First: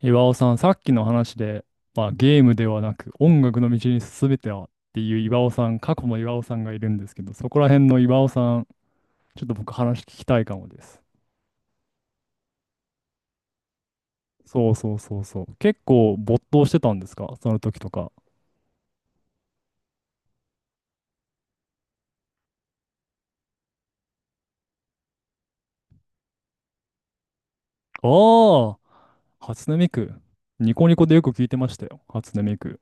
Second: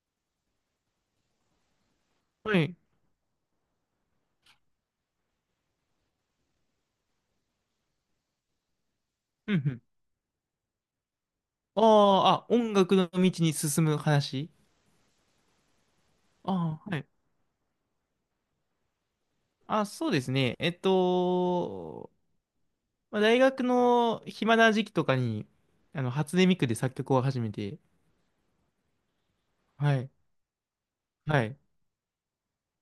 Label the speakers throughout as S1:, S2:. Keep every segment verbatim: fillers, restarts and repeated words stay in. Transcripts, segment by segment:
S1: 岩尾さん、さっきの話で、まあ、ゲーム
S2: は
S1: で
S2: い。
S1: はなく音楽の道に進めてはっていう岩尾さん、過去の岩尾さんがいるんですけど、そこら辺の岩尾さん、ちょっ
S2: う
S1: と
S2: んう
S1: 僕
S2: ん。
S1: 話聞きたいかもです。
S2: あああ、音楽の道に進む話。
S1: そうそうそうそう。結構没頭して
S2: ああ、
S1: たん
S2: は
S1: で
S2: い。
S1: すかその時とか。
S2: あ、そうですね。えっと、まあ、大学の暇な時期とかに、あの、初音ミクで作曲を始めて。
S1: ああ、初音ミ
S2: はい。
S1: ク。ニコニコでよく
S2: は
S1: 聞いて
S2: い。
S1: ましたよ。初音ミク。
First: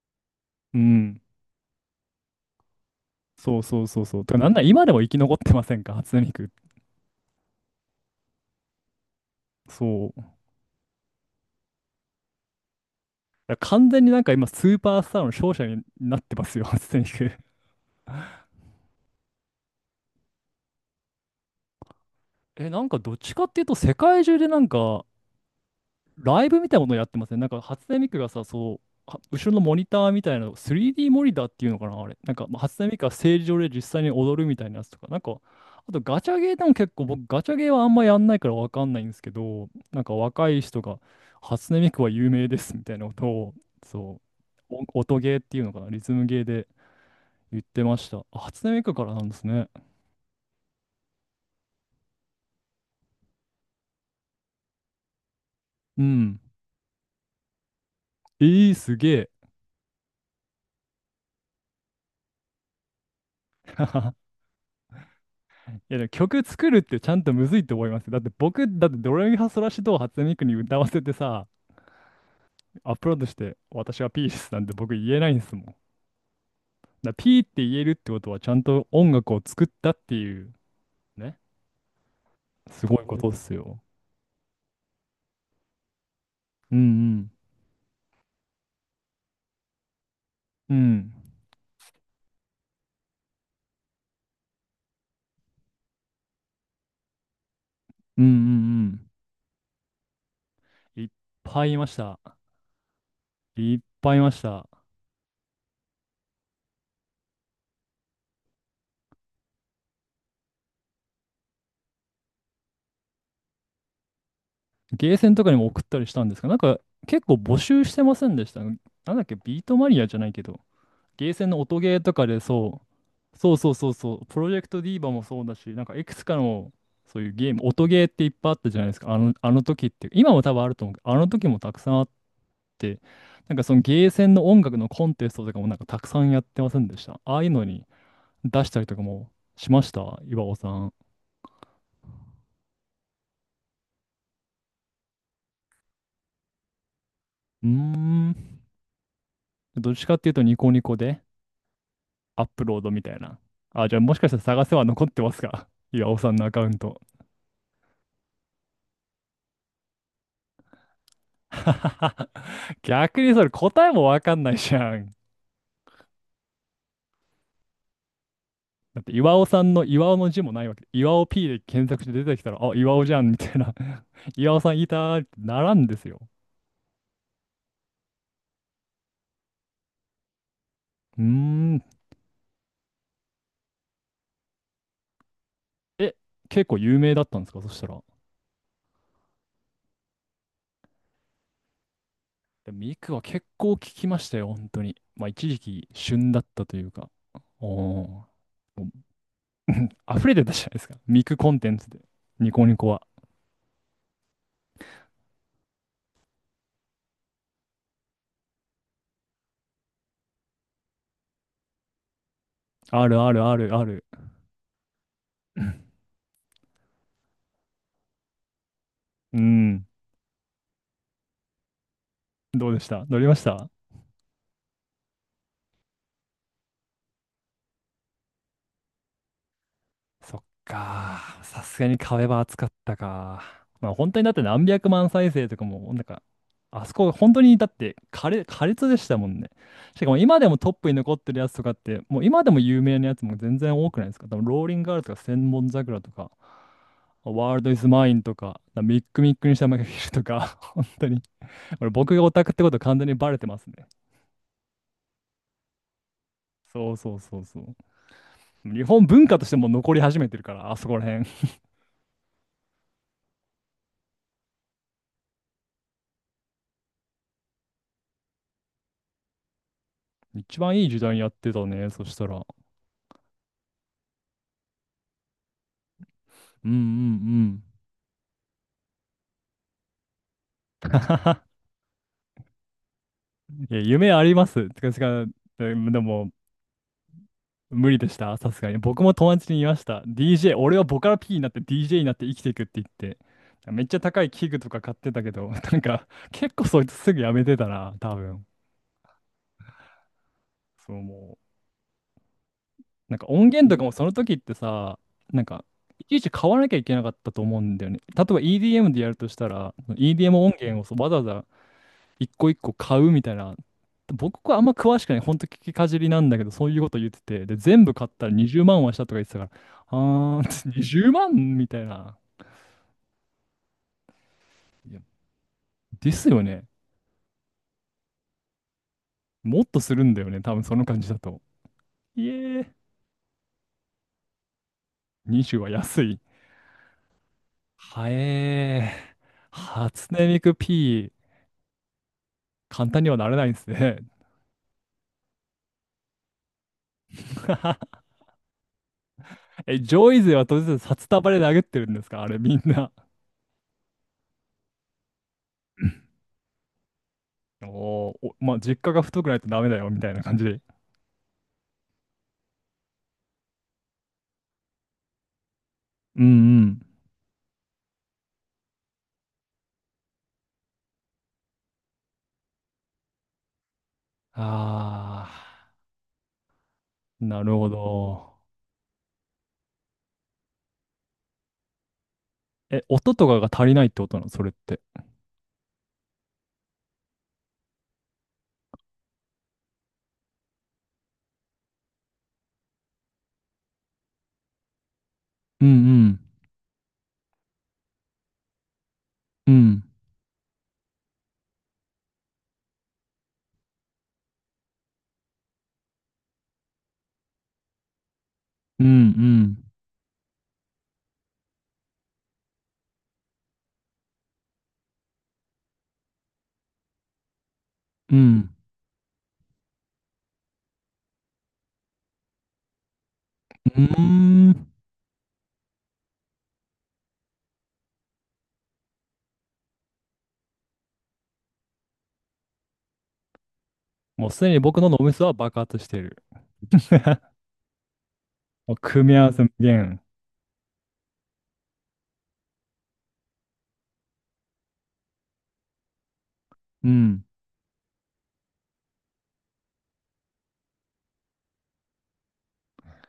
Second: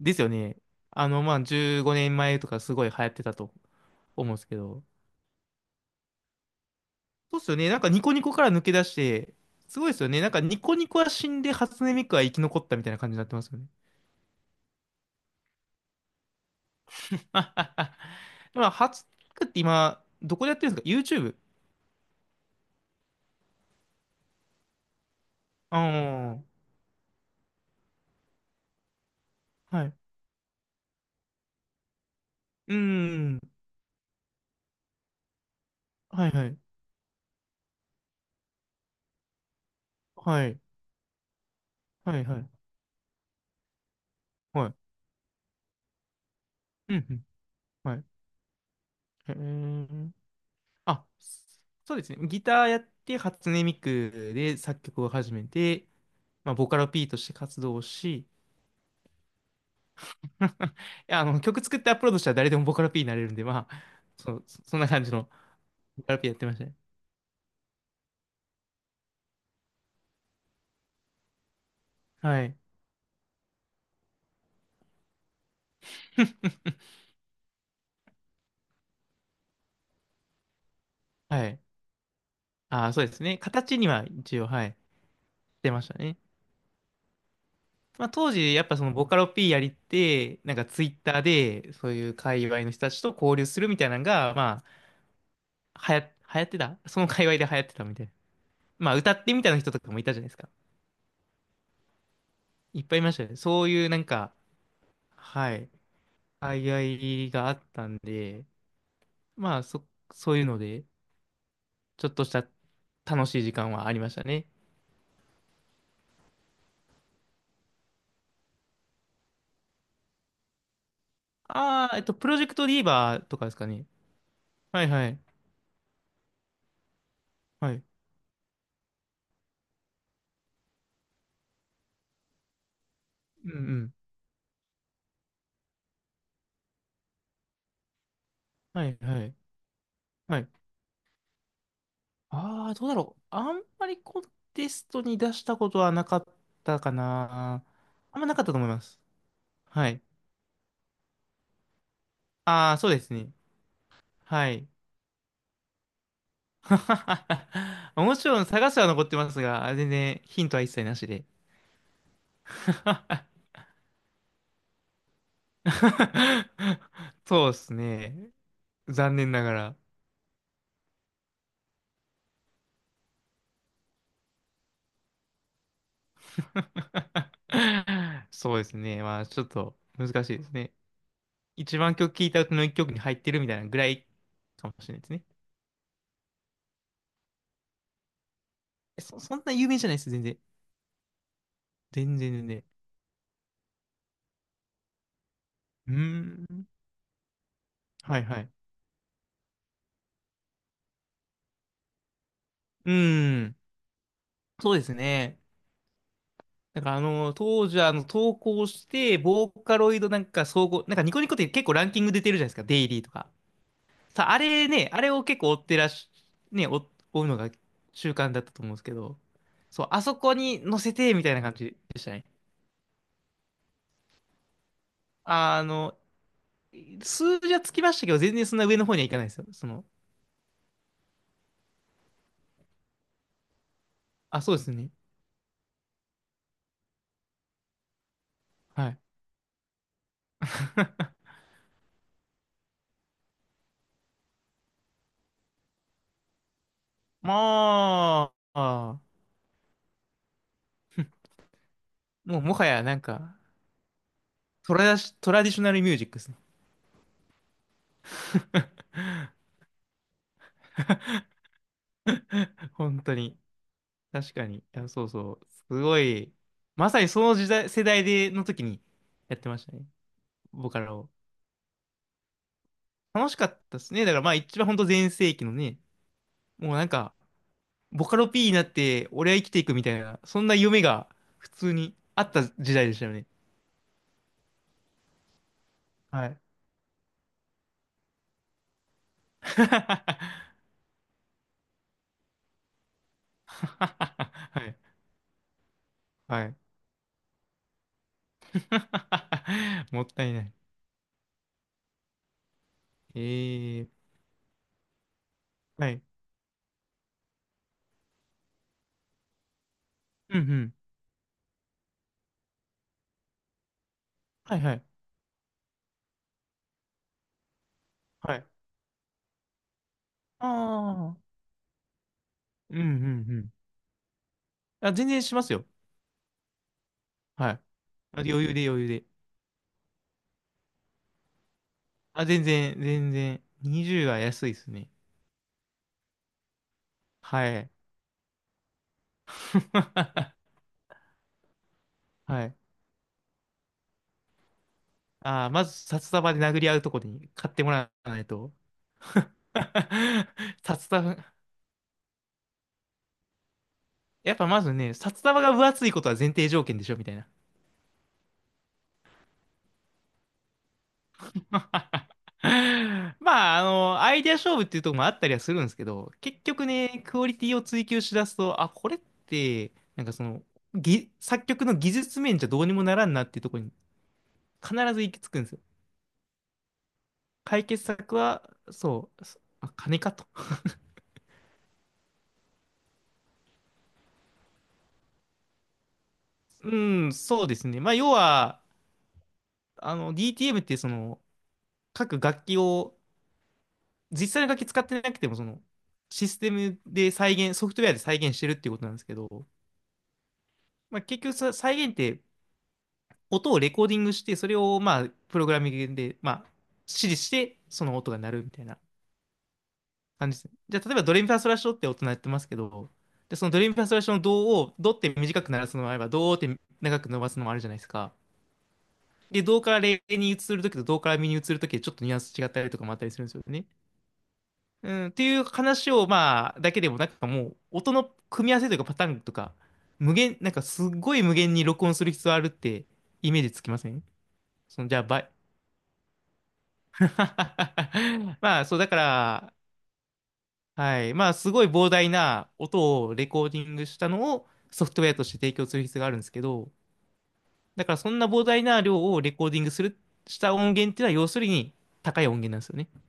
S2: ですよね。
S1: う
S2: あ
S1: ん。
S2: の、まあ、じゅうごねんまえとかすごい流行ってたと
S1: そうそうそうそう。
S2: 思う
S1: て
S2: ん
S1: か、
S2: です
S1: なん
S2: け
S1: なら
S2: ど。
S1: 今でも生き残ってませんか初音ミク。
S2: そうっすよね。なんかニコニコから抜け出して、すごいですよ
S1: そう。
S2: ね。
S1: だ
S2: なん
S1: か
S2: かニコニコは死んで初音ミクは生き残ったみたいな感じになってます
S1: ら
S2: よね。
S1: 完全になんか今スーパースターの勝者になってますよ、初音ミク。
S2: まあ、初音ミクって今、どこでやってるんですか？ YouTube？
S1: え、なんかどっちかっていうと、世界中でなんか、
S2: あ
S1: ライブみたいなものをやってますね。なんか初音ミクがさ、そう、は後ろのモ
S2: あ、は
S1: ニタ
S2: い。
S1: ーみたいなの、スリーディー モニターっていうのかな、あれ。なんか、まあ、
S2: う
S1: 初音ミクがステー
S2: ん。
S1: ジ上で実際に踊るみたいなやつとか、なんか、あとガ
S2: はい
S1: チャ
S2: は
S1: ゲー
S2: い。
S1: でも結構、僕、ガチャゲーはあんまやんないからわかんないんですけど、なんか
S2: は
S1: 若い
S2: い。
S1: 人が、初音ミクは
S2: はい
S1: 有
S2: は
S1: 名
S2: い。
S1: ですみたいなことを、そ
S2: は
S1: う、
S2: い。
S1: お音ゲーっていうのかな、リズムゲーで
S2: うんうん。
S1: 言って
S2: は
S1: ま
S2: い。
S1: した。あ初音ミクからなん
S2: へ
S1: ですね。
S2: え。あ、そうですね。ギターやって、初音ミクで作曲を始めて、
S1: うん。
S2: まあ、ボカロ P として活動をし、い
S1: えー、すげえ。
S2: や、あの、曲作ってアップロードしたら誰でもボカロ P になれるんで、まあ、そう、そそんな感じの
S1: いや
S2: ボ
S1: でも
S2: カロ P やっ
S1: 曲
S2: てました
S1: 作
S2: ね。
S1: るってちゃんとむずいと思いますよ。だって僕、だってドレミファソラシドを初音ミクに歌わせてさ、
S2: はい。
S1: アップロードして私はピースなんて僕言えないんですもん。だからピーって言えるってことはちゃんと音楽を作ったっていうね、
S2: はい。
S1: す
S2: ああ、
S1: ご
S2: そ
S1: い
S2: うで
S1: こ
S2: す
S1: とっ
S2: ね。
S1: す
S2: 形
S1: よ。
S2: には一応、はい、出ましたね。
S1: うん
S2: まあ、当時、やっぱそのボカロ P やりって、なんか
S1: うん。う
S2: ツイッ
S1: ん。
S2: ターで、そういう界隈の人たちと交流するみたいなのが、まあ、はや、流行ってた、その界隈で流行ってたみたいな。
S1: うんう
S2: まあ、
S1: ん
S2: 歌ってみたいな人とかもいたじゃないですか。
S1: うん。いっぱいいました。
S2: いっぱいいましたよね。そう
S1: いっ
S2: いうなん
S1: ぱいいま
S2: か、
S1: した。
S2: はい、界隈があったんで、まあ、そ、そういうので、ちょっとした楽しい時間はありましたね。
S1: ゲーセンとかにも送ったりしたんですが、なんか結構募集してませんでした。なんだっけ、ビートマニアじゃないけど、ゲーセンの音
S2: あ
S1: ゲ
S2: あ、
S1: ー
S2: えっ
S1: と
S2: と、
S1: か
S2: プロ
S1: で
S2: ジェクトリ
S1: そ
S2: ーバー
S1: う、
S2: とかで
S1: そう
S2: すか
S1: そう
S2: ね。
S1: そうそう、プロジェクト
S2: はい
S1: ディー
S2: は
S1: バ
S2: い。
S1: もそうだし、なんかいくつかのそういうゲーム、
S2: はい。
S1: 音ゲーっていっぱいあったじゃないですか、あの、あの時って、今も多分あると思うけど、あの時もたくさんあって、
S2: うん
S1: な
S2: う
S1: んかその
S2: ん。
S1: ゲーセンの音楽のコンテストとかもなんかたくさんやってませんでした。ああいうのに出した
S2: は
S1: りと
S2: い
S1: か
S2: は
S1: も
S2: い。
S1: しました、
S2: は
S1: 岩
S2: い。
S1: 尾さん。
S2: ああ、どうだろう。あんまりコンテストに出したことはなかったかな。
S1: うー
S2: あんまな
S1: ん、
S2: かったと思います。は
S1: どっ
S2: い。
S1: ちかっていうとニコニコでアップ
S2: あ
S1: ロ
S2: あ、
S1: ー
S2: そ
S1: ド
S2: うで
S1: みた
S2: す
S1: い
S2: ね。
S1: な。あ、じゃあもしかしたら
S2: は
S1: 探
S2: い。
S1: せは残ってますか、岩尾さんのアカウント。
S2: もちろん探すは残ってますが、全然ヒントは一切なしで。
S1: 逆にそ れ答えもわかんないじゃん。
S2: そうですね。
S1: だって
S2: 残念
S1: 岩
S2: な
S1: 尾
S2: が
S1: さん
S2: ら。
S1: の岩尾の字もないわけ。岩尾 P で検索して出てきたら、あ、岩尾じゃんみたいな。岩尾さんいたーってならんですよ。
S2: そうですね。まあ、ちょっと難しいですね。
S1: うー
S2: 一
S1: ん。
S2: 番曲聴いた歌の一曲に入ってるみたいなぐらいかもしれないですね。
S1: え、結構有名だったんですかそしたら。
S2: えそ、そんな有名じゃないです、全然。全然全然。
S1: でミクは結構聞きましたよ、本当に。まあ一時期
S2: う
S1: 旬だっ
S2: ーん。
S1: たというか。おー。
S2: はい
S1: も
S2: はい。
S1: う溢れてたじゃないですか。ミクコンテンツで。ニコニコ
S2: う
S1: は。
S2: ーん。そうですね。なんかあの、当時はあの、投稿して、ボーカロイドなんか総合、なんかニコニコって結構ランキング出てるじゃないですか、デイリー
S1: あ
S2: と
S1: る
S2: か。
S1: あるあるある。
S2: さ、あれね、あれを結構追ってらし、ね、追追うのが習慣だったと思うんですけど、
S1: う
S2: そ
S1: ん。
S2: う、あそこに載せて、みたいな感じでしたね。
S1: どうでした乗りました
S2: あの、数字はつきましたけど、全然そんな上の方にはいかないですよ。その、
S1: そっか。さすがに壁は厚かったか。まあ本当にだって
S2: あ、そうで
S1: 何
S2: す
S1: 百
S2: ね。
S1: 万再生とかも、なんか、あそこ本当にだって苛烈、苛烈
S2: は
S1: で
S2: い。
S1: したもんね。しかも今でもトップに残って るやつとかって、もう今でも有名なやつも全然多くないですか。多分ローリンガールとか千本桜とか、ワールドイズマイン
S2: ま
S1: と
S2: あ、
S1: か、ミ
S2: あ
S1: ックミックにしたマイフィルとか、本当に。俺僕がオ
S2: ー、もう
S1: タク
S2: も
S1: って
S2: は
S1: こと
S2: やな
S1: 完
S2: ん
S1: 全にバ
S2: か、
S1: レてますね。
S2: トラシ、トラディショナルミュージックですね。
S1: そうそうそうそう。日 本文化としても残り始めてるから、あそこら辺。
S2: 本当に。確かに。いや、そうそう。すごい。まさにその時代、世代で、の時にやってましたね。
S1: 一
S2: ボ
S1: 番
S2: カ
S1: いい
S2: ロ
S1: 時
S2: を。
S1: 代にやってたね、そしたら。
S2: 楽しかったですね。だからまあ一番本当全盛期のね、
S1: うん
S2: も
S1: う
S2: う
S1: んう
S2: なんか、
S1: ん。
S2: ボカロ P になって俺は生きていくみたいな、そんな夢が 普通にあった時代でしたよね。
S1: いや、夢あります。てか、てかでで
S2: は
S1: も、
S2: い。
S1: 無理でした、さすがに。僕も友達 に言いました。ディージェー、
S2: は
S1: 俺はボカロ P になって ディージェー になって生きていくって言って。めっちゃ高い器具とか買っ
S2: い。
S1: てたけど、なんか、
S2: は
S1: 結
S2: い。
S1: 構そいつすぐやめてたな、多分。
S2: もったいない。
S1: そうもう。なんか音源と
S2: え
S1: かもそ
S2: ー、
S1: の時ってさ、なんか、
S2: はい。
S1: いちいち買わなきゃいけなかったと思うんだよね。例えば イーディーエム でやるとしたら、
S2: うんう
S1: イーディーエム 音
S2: ん。
S1: 源をそうわざわざ一個一個買うみたいな。僕
S2: は
S1: はあ
S2: い
S1: んま
S2: はい。
S1: 詳しくない。ほんと聞きかじりなんだけど、そういうこと言ってて。で、全部買ったら
S2: はい。
S1: にじゅうまんはしたとか言ってたから、あ
S2: あ
S1: ー にじゅうまん、
S2: あ。
S1: にじゅうまんみたいな。
S2: うんうんうん。あ、
S1: いや
S2: 全然しますよ。
S1: ですよね。
S2: はい。あ、余裕で余裕で。
S1: もっとするんだよね。多分その感じだと。
S2: あ、
S1: いえ
S2: 全
S1: ー、
S2: 然、全然。にじゅうは安いですね。
S1: にじゅうは安い。
S2: はい。
S1: はえー、初音 ミク P、
S2: はい。
S1: 簡単にはなれないんですね。
S2: あー、まず札束で殴り合うとこに買ってもら わないと。
S1: え、ジョイ勢は当
S2: 札
S1: 然札
S2: 束、
S1: 束で殴ってるんですかあれみんな。
S2: やっぱまずね、札束が分厚いことは前提条件でしょ、みたいな。
S1: おーお、まあ、実家が太くないとダメだよ、みたいな感じで。
S2: まあ、あの、アイデア勝負っていうところもあったりはするんですけど、
S1: うん
S2: 結
S1: う
S2: 局
S1: ん。
S2: ね、クオリティを追求しだすと、あ、これって、なんかその、ぎ、作曲の技術面じゃどうにもならんなっていうところに必ず行き
S1: あ
S2: 着くんですよ。
S1: あ、なる
S2: 解
S1: ほ
S2: 決策
S1: ど。
S2: は、そう、そあ、金かと。
S1: え、音とかが足りないってことなのそれって。
S2: うん、そうですね。まあ、要は、あの、ディーティーエム ってその、各楽器を、実際の楽器使ってなくても、その、
S1: うん
S2: システムで再現、ソフトウェアで再現してるっていうことなんですけど、
S1: うん。うん。
S2: まあ、結局さ、再現って音をレコーディングして、それをまあ、プログラミングで、まあ、指示して、その音が鳴るみたいな
S1: うん
S2: 感じですね。じゃあ、例えばドレミファソラシドって音鳴ってますけど、で、そのドレミファソラシドのドを、ドって短く鳴らすのもあれば、ドーって長く伸ばすのもあるじゃないですか。
S1: うん。うん。
S2: で、ドからレに移るときとドからミに移るときでちょっとニュアンス違ったりとかもあったりするんですよね。
S1: うーん。
S2: うん、っていう話を、まあ、だけでも、なんかもう、音の組み合わせというかパターンとか、無限、なんかすっごい無限に録音する必要あるってイメージつきません？
S1: もうすでに僕
S2: その、
S1: の
S2: じ
S1: 脳
S2: ゃあ、
S1: み
S2: バ
S1: そ
S2: イ、
S1: は爆発してる。
S2: まあ、
S1: もう
S2: そう、だか
S1: 組み合わせ無
S2: ら、
S1: 限。
S2: はい。まあ、すごい膨大な音をレコーディングしたのをソフトウェアとして提供する必要があるんですけど、
S1: うん。
S2: だからそんな膨大な量をレコーディングする、した音源っていうのは要するに高い音源なんですよね。だか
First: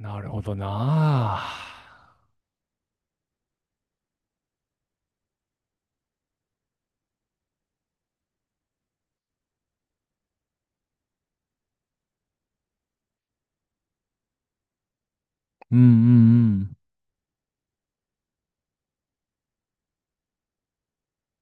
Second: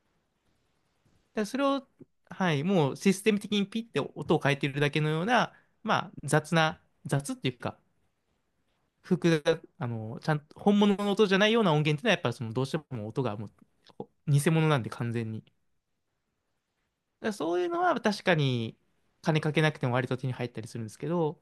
S1: なるほどな
S2: らそれを、
S1: あ。
S2: はい、もうシステム的にピッて音を変えてるだけのような、まあ、雑な、雑っていうか、複雑、あの、ちゃんと本物の音じゃないような音源っていうのはやっぱりそのどうしても音がもう偽物なんで完全に。
S1: うんうんうん。
S2: らそういうのは確かに金かけなくても割と手に入ったりするんですけど、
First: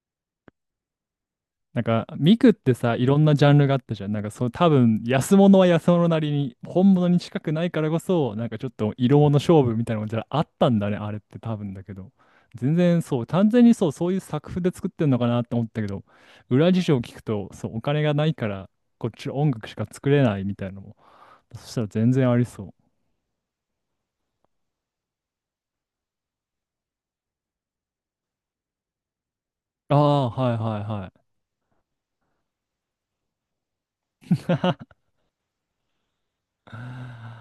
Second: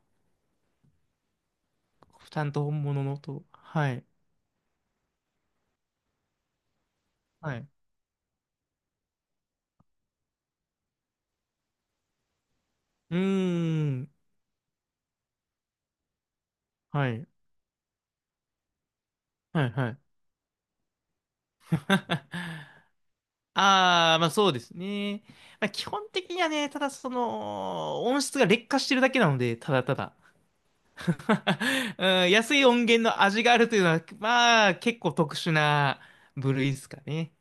S1: なんか、ミ
S2: ちゃ
S1: ク
S2: ん
S1: っ
S2: と
S1: て
S2: 本
S1: さ、
S2: 物
S1: い
S2: の
S1: ろんなジ
S2: と、
S1: ャンルがあっ
S2: は
S1: たじ
S2: い、
S1: ゃん。なんか、そう、多分、安物は安物なりに、本物に近く
S2: は
S1: な
S2: い。
S1: いからこそ、なんかちょっと色物勝負みたいなのがじゃああったんだね、あれって多分だけど。全然
S2: うー
S1: そう、完全にそう、そ
S2: ん、
S1: ういう作風で作ってんのかなって思ったけど、裏事情を
S2: は
S1: 聞く
S2: い、
S1: と、そう、お金がないから、こっちの音
S2: は
S1: 楽
S2: い、
S1: しか
S2: はい。
S1: 作れないみたいなのも、そしたら 全然ありそう。
S2: ああ、まあそうですね。まあ、基本的にはね、ただその、音質が劣化してるだけなので、ただ
S1: あ
S2: ただ。
S1: あ、はいはい
S2: うん、安い音源の味があるというのは、まあ
S1: は
S2: 結構特殊な部類ですかね。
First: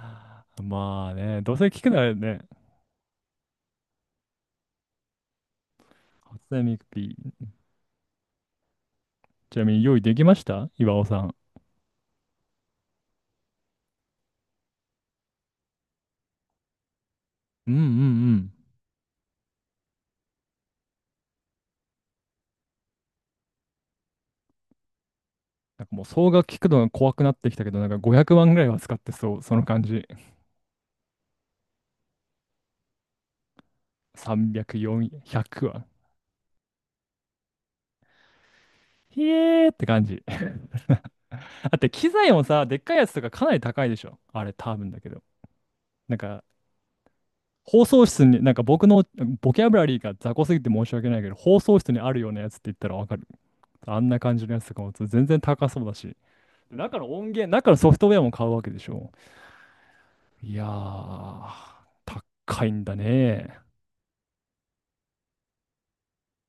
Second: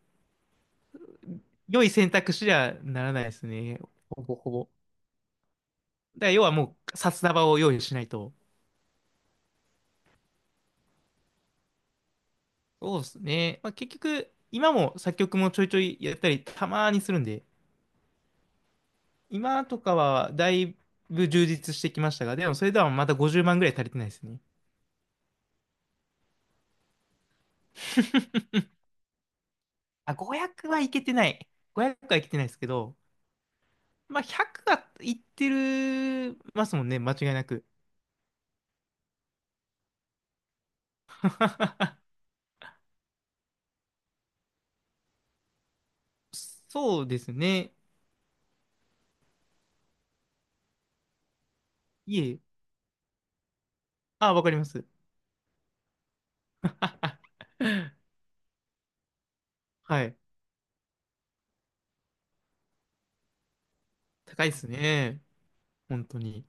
S1: い。まあね、どうせ聞
S2: 良
S1: く
S2: い
S1: な
S2: 選
S1: ら
S2: 択
S1: ね、
S2: 肢にはならないですね。ほぼほぼ。だから要は
S1: 初音
S2: も
S1: ミク
S2: う、
S1: ピ
S2: 札
S1: ー、
S2: 束を用意しないと。
S1: ちなみに用意できました岩尾さん。
S2: そうですね。まあ、結局、今も作曲もちょいちょいやったり、たまにするんで、
S1: うんうんうん。
S2: 今とかはだいぶ充実してきましたが、でもそれではまたごじゅうまんぐらい足りてないですね。
S1: なんかもう総額聞くのが怖くなってきたけど、なんかごひゃくまんぐらいは使ってそう、その感じ。
S2: あ、ごひゃくはいけてない。ごひゃくはいけてないですけど、まあ、ひゃく
S1: さんびゃく、
S2: はいって
S1: よんひゃくは。
S2: るますもんね、間違いなく。
S1: ひえーって感じ。だって 機材もさ、でっかいやつとかかなり高いでしょ。あれ多分だけど。なんか
S2: そうですね。
S1: 放送室に、なんか僕のボキャブラリーが雑魚すぎて申し訳ないけど、放送室にある
S2: い
S1: よう
S2: え。
S1: なやつって言ったらわかる。あんな
S2: あ、
S1: 感
S2: わ
S1: じ
S2: か
S1: の
S2: り
S1: や
S2: ま
S1: つとか
S2: す。
S1: も全然高そうだし。中の音 源、中のソフトウェアも買うわけでしょ。
S2: はい。
S1: いやー、高いんだね。
S2: 高いですね。本当に。